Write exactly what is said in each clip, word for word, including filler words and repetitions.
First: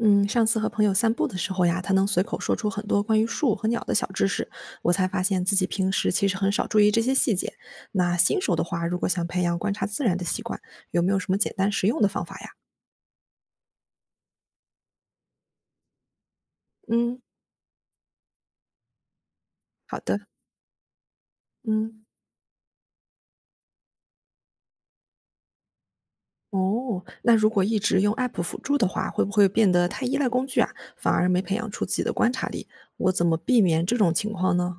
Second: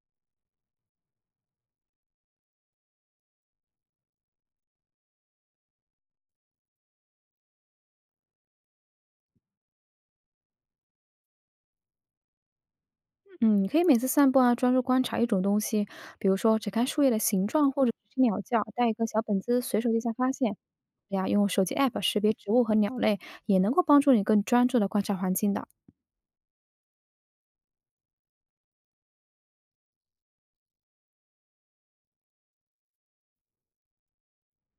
嗯，上次和朋友散步的时候呀，他能随口说出很多关于树和鸟的小知识，我才发现自己平时其实很少注意这些细节。那新手的话，如果想培养观察自然的习惯，有没有什么简单实用的方法呀？嗯，你可以每次散步啊，专注观察一种东西，比如说只看树叶的嗯，形状，或者是听鸟叫，带一个小本子随手好记下的，发现。呀，用手机 app 嗯，识别植物和鸟类，也能够帮助你更专注的观察环境的。哦，那如果一直用 app 辅助的话，会不会变得太依赖工具啊，反而没培养出自己的观察力？我怎么避免这种情况呢？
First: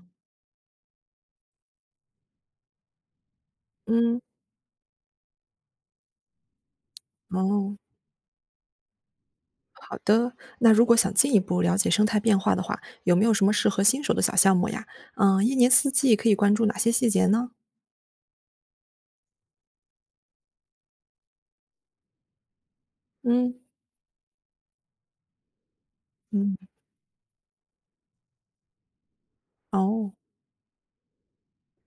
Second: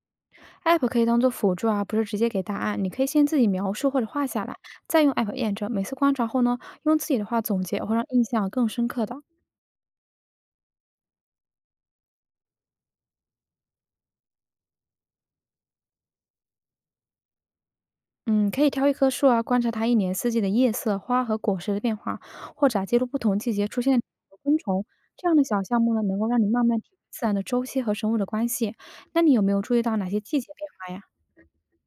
app 可以当做辅助啊，不是直接给答案。你可以先自己描述或者嗯，画下来，再用 app 验证。每次观察后呢，用自己的话总哦。结，会让印象更深刻的。好的，那如果想进一步了解生态变化的话，有没有什么适合新手的小项目呀？嗯，一年四季可以关注哪些细节呢？嗯，可以挑一棵树啊，观察它一年四季的叶色、花和果实的变化，或者啊记录不同季嗯节出现的昆虫。这样的小项目呢，能够让你慢嗯。慢体会自然的周期和生物的关系。那你有没有注意到哪哦。些季节变化呀？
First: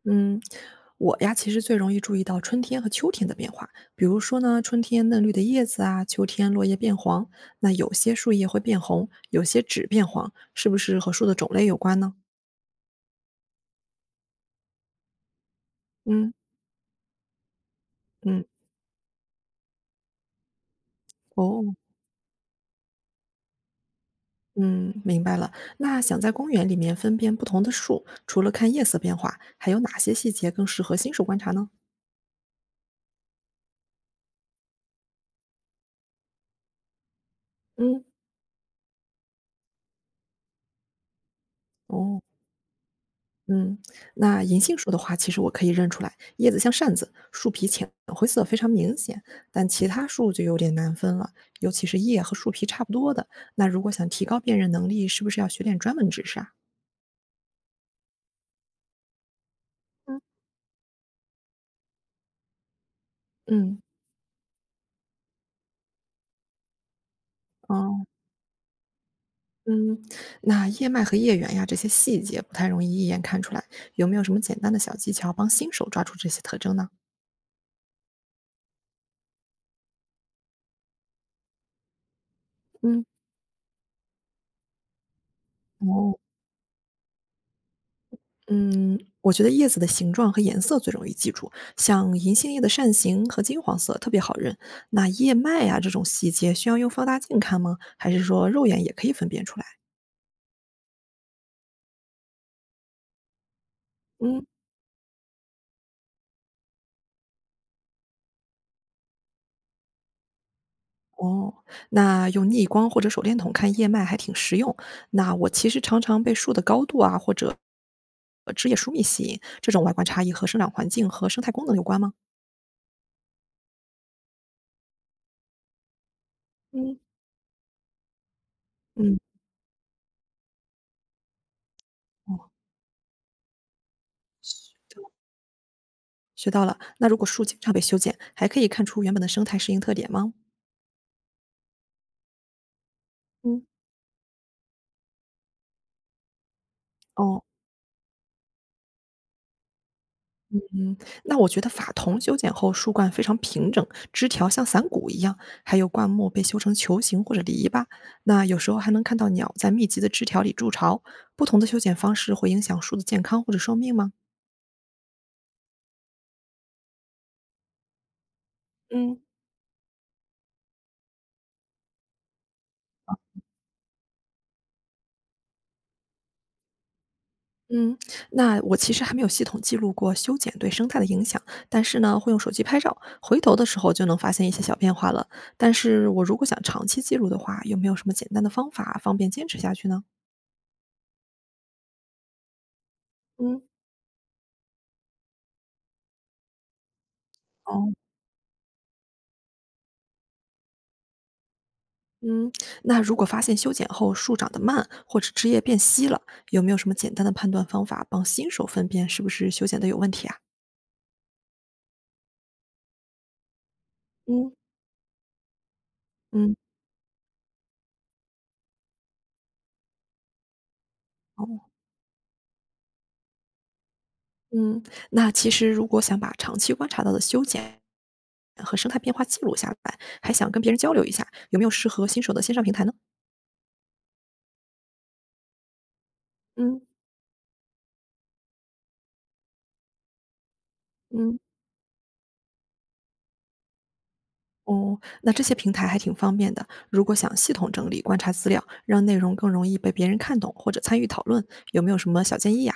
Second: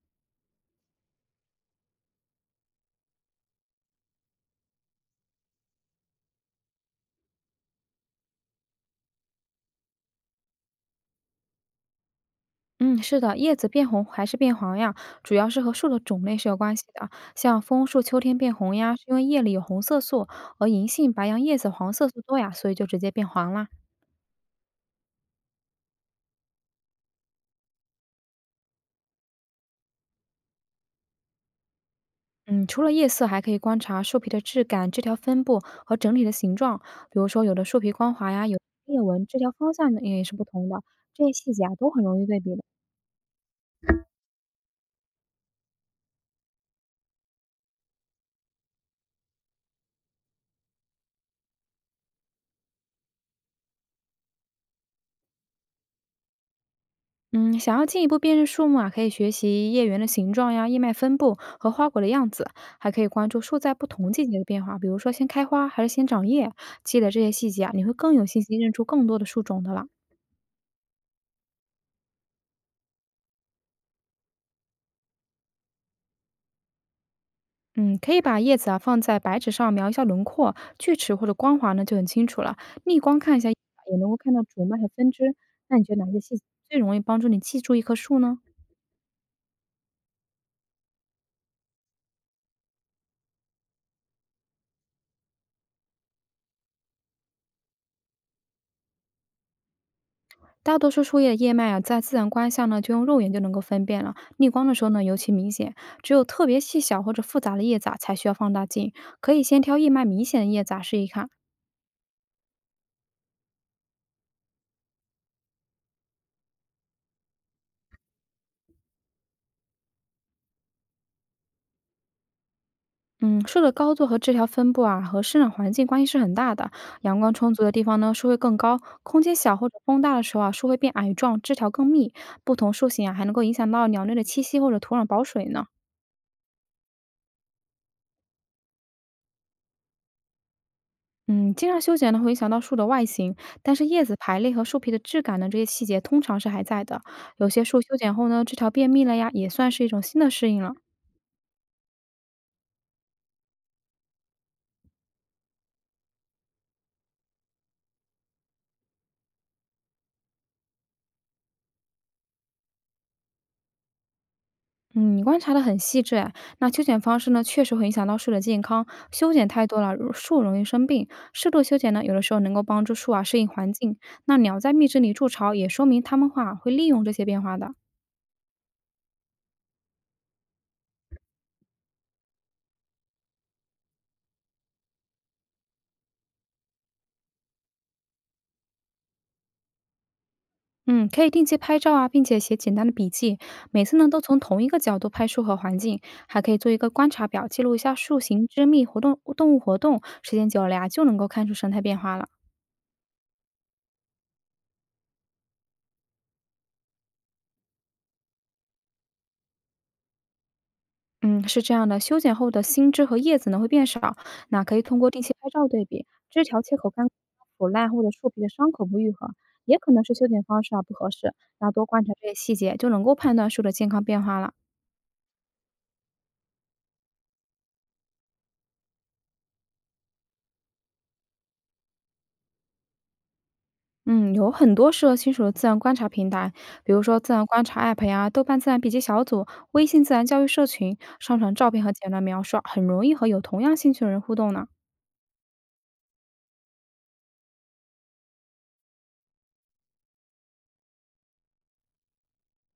嗯，我呀其实最容易注意到春天和秋天的变化，比如说呢，春天嫩绿的叶子啊，秋天落叶变黄，那有些树叶会变红，有些只变黄，是不是和树的种类有关呢？嗯，是的，叶子变红还是变黄呀，主要是和树的种嗯类是有关系的。像枫树秋天嗯。变红呀，是因为叶里有红色素，而银杏、白杨叶子哦。黄色素多呀，所以就直接变黄了。嗯，明白了。那想在公园里面分辨不同的树，除了看叶色变化，还有哪些细节更适合新手观察呢？嗯，除了叶色，还可以观察树皮的质感、枝条分布和整体的形状。比如说，有的树皮嗯，光滑呀，有的裂纹，枝条方向呢也是不同的。这些细节啊，都很容哦，易对比的。嗯，那银杏树的话，其实我可以认出来，叶子像扇子，树皮浅灰色，非常明显。但其他树就有点难分了，尤其是叶和树皮差不多的。那如果想提高辨认能力，是不是要学点专门知识啊？嗯，想要进一步辨认树木啊，可以学习叶缘的嗯，形状呀、叶脉分布和花果的样子，还可以关注树在嗯，不同季节的变化，比如说先开花还是先长叶。记得这些细节啊，你会哦。更有信心认出更多的树种的了。嗯，那叶脉和叶缘呀，这些细节不太容易一眼看出来，有没有什么简单的小技巧帮新手抓住这些特征呢？嗯，可以把叶子啊放在白纸上描一下轮廓、锯齿或者光滑呢，就很清楚了。逆嗯，光看一下，也能够看到主脉和分支。那你觉得哪哦，些细节最容易帮助你记住一棵树呢？嗯，我觉得叶子的形状和颜色最容易记住，像银杏叶的扇形和金黄色特别好认。那叶脉呀，这种细节需要用放大镜看吗？还是说肉眼也可以分辨出来？大多数树叶的叶脉啊，在自然光下呢，就用肉眼就能够分辨了。嗯。逆光的时候呢，尤其明显。只有特别细小或者复杂的叶子啊，才需要放大镜。可以先挑叶脉明显的叶子啊试一看。哦，那用逆光或者手电筒看叶脉还挺实用。那我其实常常被树的高度啊，或者呃枝叶疏密吸引，这种外观差异和生长环境和生态功能有关吗？嗯，树的高度和枝条分布啊，和生长环境关系是很大的。嗯，阳光充足的地方呢，树会更高；嗯，空间小或者风大的时候啊，树会变矮壮，枝条更密。哦，不同树型啊，还能够影响到鸟类的栖息学或者土到壤保水呢。学到了。那如果树经常被修剪，还可以看出原本的生态适应特点吗？嗯，经常修剪呢，会影响到树的外形，嗯，但是叶子排列和树皮的质感呢，这些细节通常是还在的。哦，有些树修剪后呢，枝条变密了呀，也算是一种新的适应了。嗯，那我觉得法桐修剪后树冠非常平整，枝条像伞骨一样，还有灌木被修成球形或者篱笆。那有时候还能看到鸟在密集的枝条里筑巢。不同的修剪方式会影响树的健康或者寿命吗？嗯，你观察得很细致哎。那修剪方式呢，确实会影响到树的健康。嗯，修剪太多了，如树容易生病。适度修剪呢，有的时候能够帮助树啊适应环境。那鸟在蜜汁里筑巢，也说明它们话会利用这些变化的。嗯，那我其实还没有系统记录过修剪对生态的影响，但是呢，会用手机拍照，回头的时候就能发现一些小变化了。但是我如果想长期记录的话，有没有什么简单的方法方便坚持下去呢？嗯，可以定期拍照啊，并且写简单的笔记。嗯，每次呢，都从同一个角度拍树和环境，还可以做一个观察表，记录一哦，下树形、枝密、活动动物活动。时间久了呀，就能够看出生态变化了。嗯，那如果发现修剪后树长得慢，或者枝叶变稀了，有没有什么简单的判断方法帮新手分辨是不是修剪的有问题啊？嗯，是这样的，修剪后的新枝和叶子呢会变少，嗯那可以通过定期拍照对比，枝嗯。条切口干枯腐烂或者树皮的伤口不愈合，也可能是修剪方式啊不合适。哦。那多观察这些细节，就能够判断树的健康变化了。嗯，那其实如果想把长期观察到的修剪和生态变化记录下来，还想跟别人交流一下，有没有适合新手的线上平台呢？嗯，有很多适合新手的自然观察平台，嗯比如说自然观察 App 呀、豆瓣自然笔记小组、微信自然教育社群，上嗯。传照片和简短描述啊很容易和有同样兴趣的人互动呢。哦，那这些平台还挺方便的。如果想系统整理观察资料，让内容更容易被别人看懂或者参与讨论，有没有什么小建议呀、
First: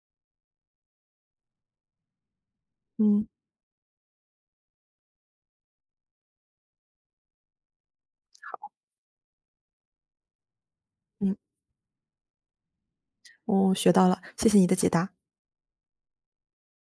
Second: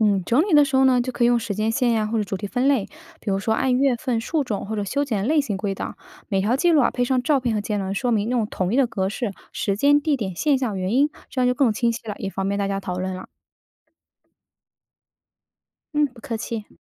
嗯，整理的时候呢，就可以用时间线呀，或者主题分类，嗯比如说按月份、树种或者修剪类型归档。每条记录啊，配上照片和节能说明，那种统一的格式、时间、地点、现象、原因，嗯。这样就更清晰了，也方便大家讨论了。哦，学到了，谢谢你的解答。嗯，不客气。